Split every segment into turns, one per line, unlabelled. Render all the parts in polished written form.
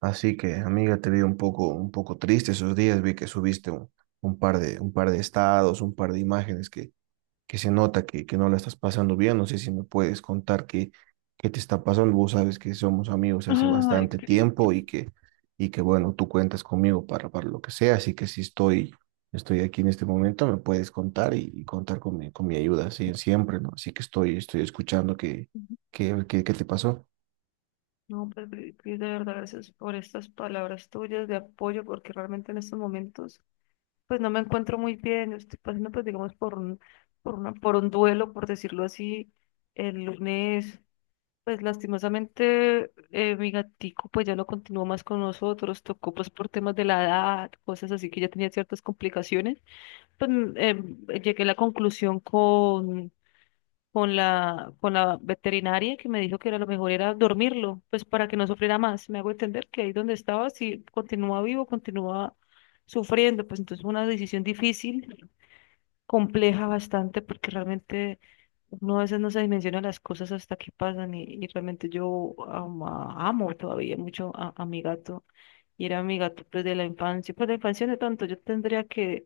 Así que, amiga, te vi un poco triste esos días. Vi que subiste un par de estados, un par de imágenes que se nota que no la estás pasando bien. No sé si me puedes contar qué te está pasando. Vos sabes que somos amigos hace
Ay,
bastante
Cris.
tiempo y que bueno, tú cuentas conmigo para lo que sea. Así que si estoy, estoy aquí en este momento, me puedes contar y contar con mi ayuda, sí, siempre, ¿no? Así que estoy escuchando qué te pasó.
No, pues, Cris, Cris, de verdad, gracias por estas palabras tuyas de apoyo, porque realmente en estos momentos, pues no me encuentro muy bien. Yo Estoy pasando, pues, digamos, por una, por un duelo, por decirlo así. El lunes, pues, lastimosamente, mi gatico, pues, ya no continuó más con nosotros. Tocó, pues, por temas de la edad, cosas así que ya tenía ciertas complicaciones. Pues, llegué a la conclusión con la veterinaria que me dijo que era lo mejor era dormirlo, pues para que no sufriera más. Me hago entender que ahí donde estaba, si continuaba vivo, continuaba sufriendo. Pues entonces fue una decisión difícil, compleja bastante, porque realmente uno a veces no se dimensiona las cosas hasta que pasan y realmente amo todavía mucho a mi gato. Y era mi gato pues de la infancia, pues de la infancia no tanto, yo tendría que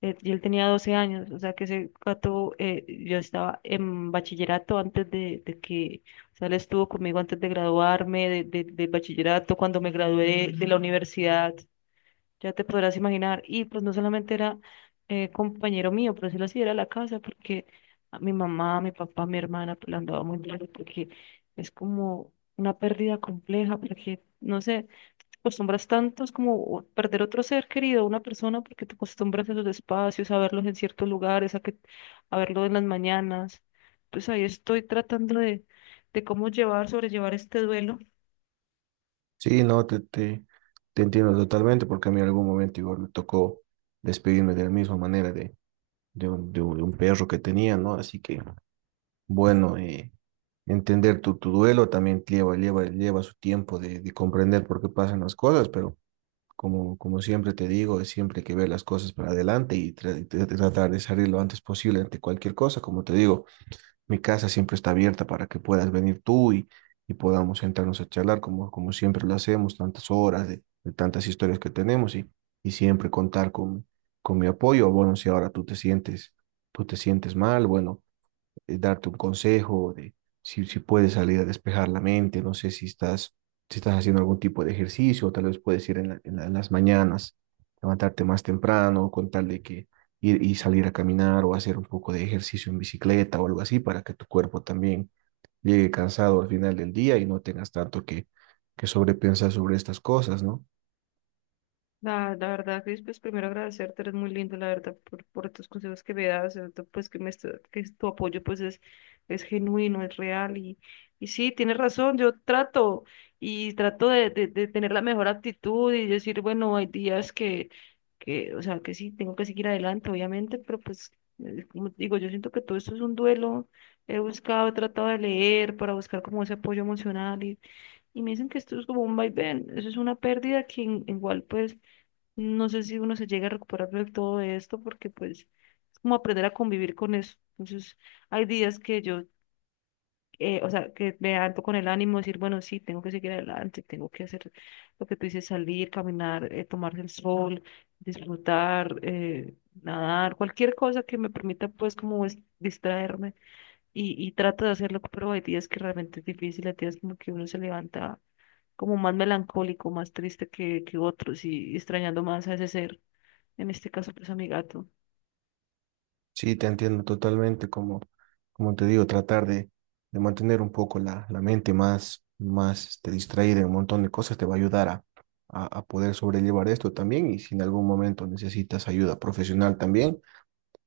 yo él tenía 12 años, o sea que ese gato, yo estaba en bachillerato antes de que, o sea, él estuvo conmigo antes de graduarme, del bachillerato, cuando me gradué de la universidad, ya te podrás imaginar. Y pues no solamente era compañero mío, por decirlo así, era la casa, porque a mi mamá, mi papá, mi hermana, pues la andaba muy bien, porque es como una pérdida compleja, porque, no sé acostumbras tanto, es como perder otro ser querido, una persona, porque te acostumbras a sus espacios, a verlos en ciertos lugares, a que, a verlo en las mañanas. Pues ahí estoy tratando de cómo llevar, sobrellevar este duelo.
Sí, no, te entiendo totalmente porque a mí en algún momento igual me tocó despedirme de la misma manera de un perro que tenía, ¿no? Así que, bueno, entender tu duelo también lleva su tiempo de comprender por qué pasan las cosas, pero como, como siempre te digo, es siempre hay que ver las cosas para adelante y tratar de salir lo antes posible ante cualquier cosa, como te digo. Mi casa siempre está abierta para que puedas venir tú y podamos sentarnos a charlar como, como siempre lo hacemos, tantas horas de tantas historias que tenemos y siempre contar con mi apoyo. Bueno, si ahora tú te sientes mal, bueno, darte un consejo de si puedes salir a despejar la mente, no sé si estás haciendo algún tipo de ejercicio, o tal vez puedes ir en las mañanas, levantarte más temprano, con tal de que ir y salir a caminar o hacer un poco de ejercicio en bicicleta o algo así para que tu cuerpo también llegue cansado al final del día y no tengas tanto que sobrepensar sobre estas cosas, ¿no?
La verdad, Cris, pues primero agradecerte, eres muy lindo, la verdad, por tus consejos que me das, sobre todo, pues que, que tu apoyo pues es genuino, es real y sí, tienes razón, yo trato y trato de tener la mejor actitud y decir, bueno, hay días que, o sea, que sí, tengo que seguir adelante, obviamente, pero pues, como te digo, yo siento que todo esto es un duelo, he buscado, he tratado de leer para buscar como ese apoyo emocional y me dicen que esto es como un vaivén, eso es una pérdida que en- igual pues no sé si uno se llega a recuperar de todo esto porque pues es como aprender a convivir con eso. Entonces hay días que yo, o sea, que me alto con el ánimo, decir, bueno, sí, tengo que seguir adelante, tengo que hacer lo que tú dices, salir, caminar, tomarse el sol, disfrutar, nadar, cualquier cosa que me permita pues distraerme y trato de hacerlo, pero hay días que realmente es difícil, hay días como que uno se levanta como más melancólico, más triste que otros y extrañando más a ese ser, en este caso pues a mi gato.
Sí, te entiendo totalmente, como, como te digo, tratar de mantener un poco la mente más, más este, distraída en un montón de cosas te va a ayudar a poder sobrellevar esto también y si en algún momento necesitas ayuda profesional también,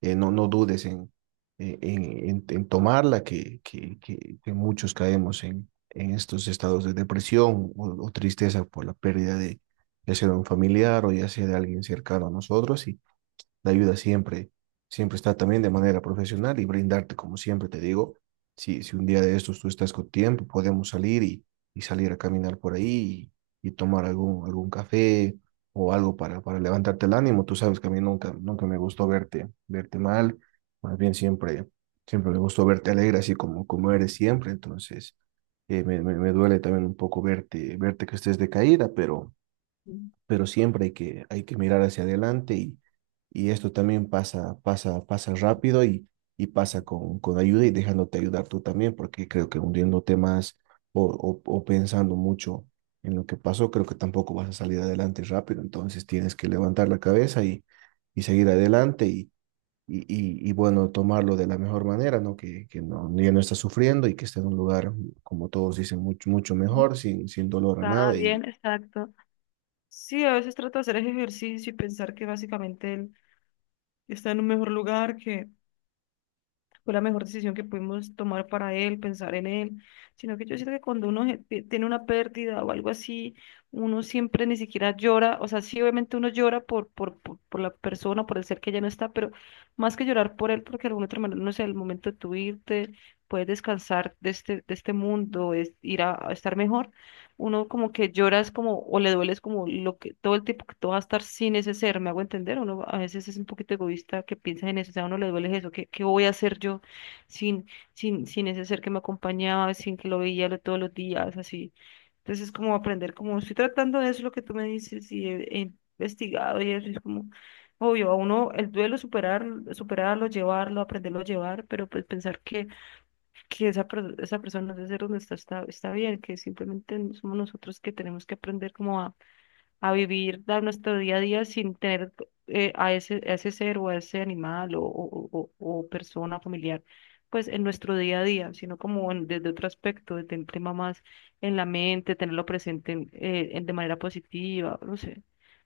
no, no dudes en, en tomarla, que muchos caemos en estos estados de depresión o tristeza por la pérdida de ya sea de un familiar o ya sea de alguien cercano a nosotros. Y la ayuda siempre, siempre está también de manera profesional y brindarte, como siempre te digo, si un día de estos tú estás con tiempo, podemos salir y salir a caminar por ahí y tomar algún, algún café o algo para levantarte el ánimo. Tú sabes que a mí nunca, nunca me gustó verte mal, más bien siempre, siempre me gustó verte alegre, así como, como eres siempre, entonces me duele también un poco verte que estés decaída,
Ujú.
pero siempre hay que mirar hacia adelante y esto también pasa, pasa rápido y pasa con ayuda y dejándote ayudar tú también, porque creo que hundiéndote más o pensando mucho en lo que pasó, creo que tampoco vas a salir adelante rápido, entonces tienes que levantar la cabeza y seguir adelante y bueno, tomarlo de la mejor manera, ¿no? Que no, ya no está sufriendo y que esté en un lugar, como todos dicen, mucho, mucho mejor, sin, sin dolor a
Está
nada y
bien, exacto. Sí, a veces trato de hacer ese ejercicio y pensar que básicamente él está en un mejor lugar, que fue la mejor decisión que pudimos tomar para él, pensar en él, sino que yo siento que cuando tiene una pérdida o algo así, uno siempre ni siquiera llora, o sea, sí, obviamente uno llora por la persona, por el ser que ya no está, pero más que llorar por él, porque de alguna otra manera, no sé, el momento de tu irte, puedes descansar de este mundo, es ir a estar mejor uno como que lloras como o le dueles como lo que todo el tiempo que tú vas a estar sin ese ser, ¿me hago entender? Uno a veces es un poquito egoísta que piensa en eso, o sea, a uno le duele eso, ¿qué, qué voy a hacer yo sin, sin, sin ese ser que me acompañaba, sin que todos los días, así? Entonces es como aprender, como estoy tratando de eso, lo que tú me dices y he investigado y eso es como... Obvio, a uno el duelo superar, superarlo, llevarlo, aprenderlo a llevar, pero pues pensar que esa persona de ser donde está, está bien, que simplemente somos nosotros que tenemos que aprender como a vivir dar nuestro día a día sin tener a ese ser o a ese animal o persona familiar, pues en nuestro día a día, desde otro aspecto, desde el tema más en la mente, tenerlo presente en- de manera positiva, no sé.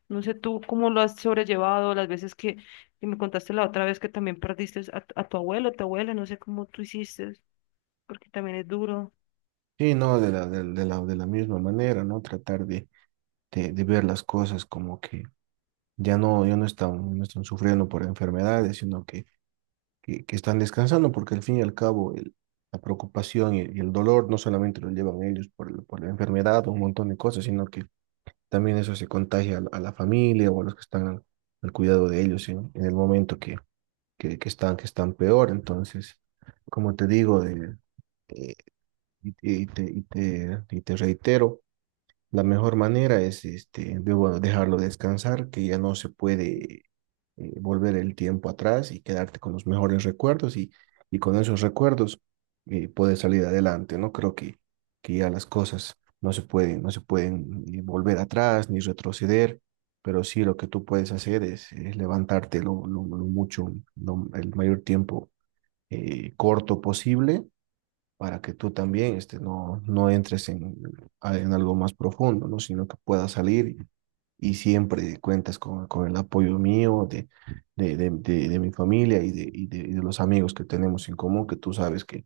No sé tú cómo lo has sobrellevado, las veces que me contaste la otra vez que también perdiste a tu abuelo, tu abuela, no sé cómo tú hiciste porque también es duro.
sí, no, de la misma manera, ¿no? Tratar de ver las cosas como que ya no, ya no están, no están sufriendo por enfermedades, sino que están descansando, porque al fin y al cabo la preocupación y el dolor no solamente lo llevan ellos por, por la enfermedad o un montón de cosas, sino que también eso se contagia a la familia o a los que están al, al cuidado de ellos en el momento que están peor. Entonces, como te digo, de, eh, y te reitero. La mejor manera es este, de, bueno, dejarlo descansar, que ya no se puede volver el tiempo atrás y quedarte con los mejores recuerdos y con esos recuerdos puedes salir adelante, ¿no? Creo que ya las cosas no se pueden, no se pueden volver atrás ni retroceder, pero sí lo que tú puedes hacer es levantarte lo mucho, el mayor tiempo corto posible para que tú también este, no, no entres en algo más profundo, ¿no? Sino que puedas salir y siempre cuentas con el apoyo mío, de mi familia y y de los amigos que tenemos en común, que tú sabes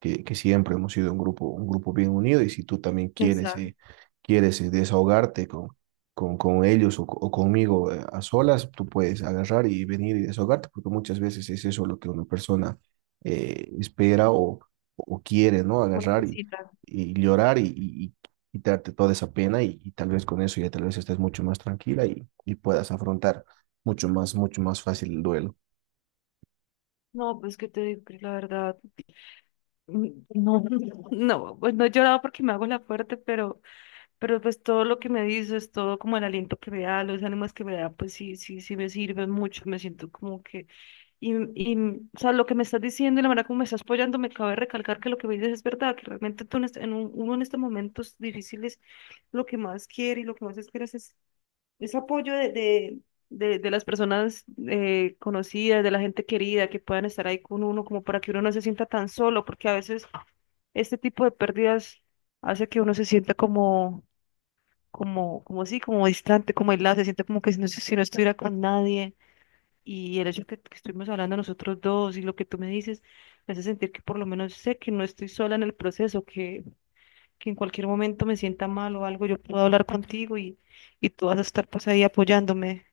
que siempre hemos sido un grupo bien unido y si tú también quieres,
Exacto.
quieres desahogarte con… con ellos o conmigo a solas, tú puedes agarrar y venir y desahogarte, porque muchas veces es eso lo que una persona espera o quiere, ¿no?
Lo
Agarrar
necesita.
y llorar y quitarte toda esa pena y tal vez con eso ya tal vez estés mucho más tranquila y puedas afrontar mucho más fácil el duelo.
No, pues que te digo, Cris, la verdad, mm, no, no, pues no he llorado porque me hago la fuerte, pero pues todo lo que me dices, todo como el aliento que me da, los ánimos que me da, pues sí, sí, sí me sirven mucho, me siento como que, y, y, o sea, lo que me estás diciendo y la manera como me estás apoyando, me cabe recalcar que lo que me dices es verdad, que realmente tú en este- en un- uno en estos momentos difíciles, lo que más quiere y lo que más esperas es apoyo de las personas conocidas, de la gente querida, que puedan estar ahí con uno, como para que uno no se sienta tan solo, porque a veces este tipo de pérdidas hace que uno se sienta como, como, como distante, como aislado, se siente como que si no, si no estuviera con nadie. Y el hecho que estuvimos hablando nosotros dos y lo que tú me dices, me hace sentir que por lo menos sé que no estoy sola en el proceso, que en cualquier momento me sienta mal o algo, yo puedo hablar contigo y tú vas a estar pues ahí apoyándome.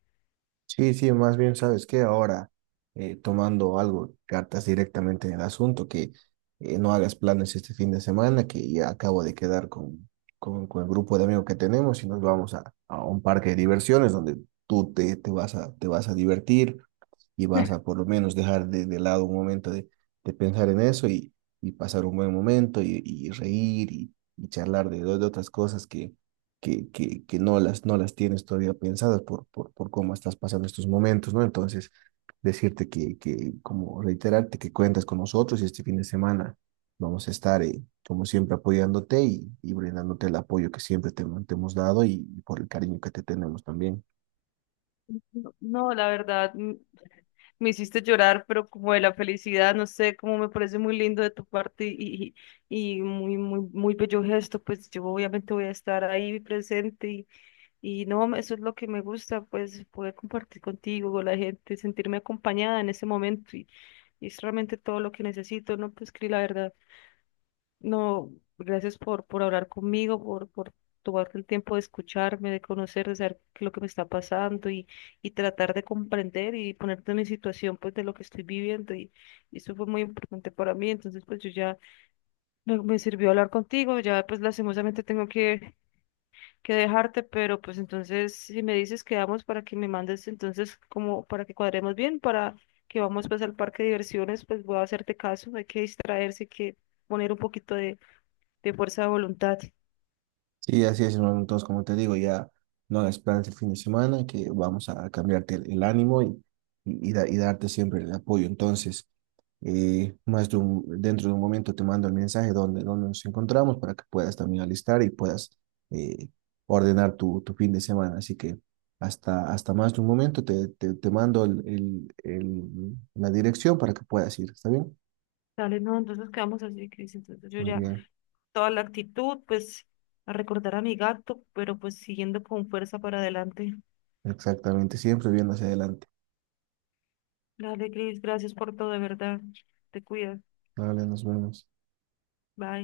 Sí, sí, más bien, ¿sabes qué? Ahora, tomando algo, cartas directamente en el asunto, que no hagas planes este fin de semana, que ya acabo de quedar con el grupo de amigos que tenemos y nos vamos a un parque de diversiones donde tú te, te vas a divertir y vas a por lo menos dejar de lado un momento de pensar en eso y pasar un buen momento y reír y charlar de otras cosas que no las, no las tienes todavía pensadas por cómo estás pasando estos momentos, ¿no? Entonces, decirte que, como reiterarte que cuentas con nosotros y este fin de semana vamos a estar, como siempre, apoyándote y brindándote el apoyo que siempre te hemos dado y por el cariño que te tenemos también.
No, no, la verdad, me hiciste llorar, pero como de la felicidad, no sé, como me parece muy lindo de tu parte y muy, muy, muy bello gesto, pues yo obviamente voy a estar ahí presente y no, eso es lo que me gusta, pues poder compartir contigo, con la gente, sentirme acompañada en ese momento y es realmente todo lo que necesito, ¿no? Pues Cris, la verdad. No, gracias por hablar conmigo, por tomarte el tiempo de escucharme, de conocer, de saber qué es lo que me está pasando y tratar de comprender y ponerte en mi situación pues de lo que estoy viviendo y eso fue muy importante para mí. Entonces pues yo ya me sirvió hablar contigo, ya pues lastimosamente tengo que dejarte, pero pues entonces si me dices quedamos para que me mandes entonces como para que cuadremos bien, para que vamos pues al parque de diversiones, pues voy a hacerte caso, hay que distraerse, hay que poner un poquito de fuerza de voluntad.
Sí, así es, hermano. Entonces, como te digo, ya no hagas planes el fin de semana, que vamos a cambiarte el ánimo y y darte siempre el apoyo. Entonces, dentro de un momento te mando el mensaje donde, donde nos encontramos para que puedas también alistar y puedas eh, ordenar tu, tu fin de semana. Así que hasta, hasta más de un momento te mando la dirección para que puedas ir. ¿Está bien?
Dale, no, entonces quedamos así, Cris. Entonces yo
Muy
ya,
bien.
toda la actitud, pues, a recordar a mi gato, pero pues siguiendo con fuerza para adelante.
Exactamente. Siempre viendo hacia adelante.
Dale, Cris, gracias por todo, de verdad. Te cuidas.
Vale, nos vemos.
Bye.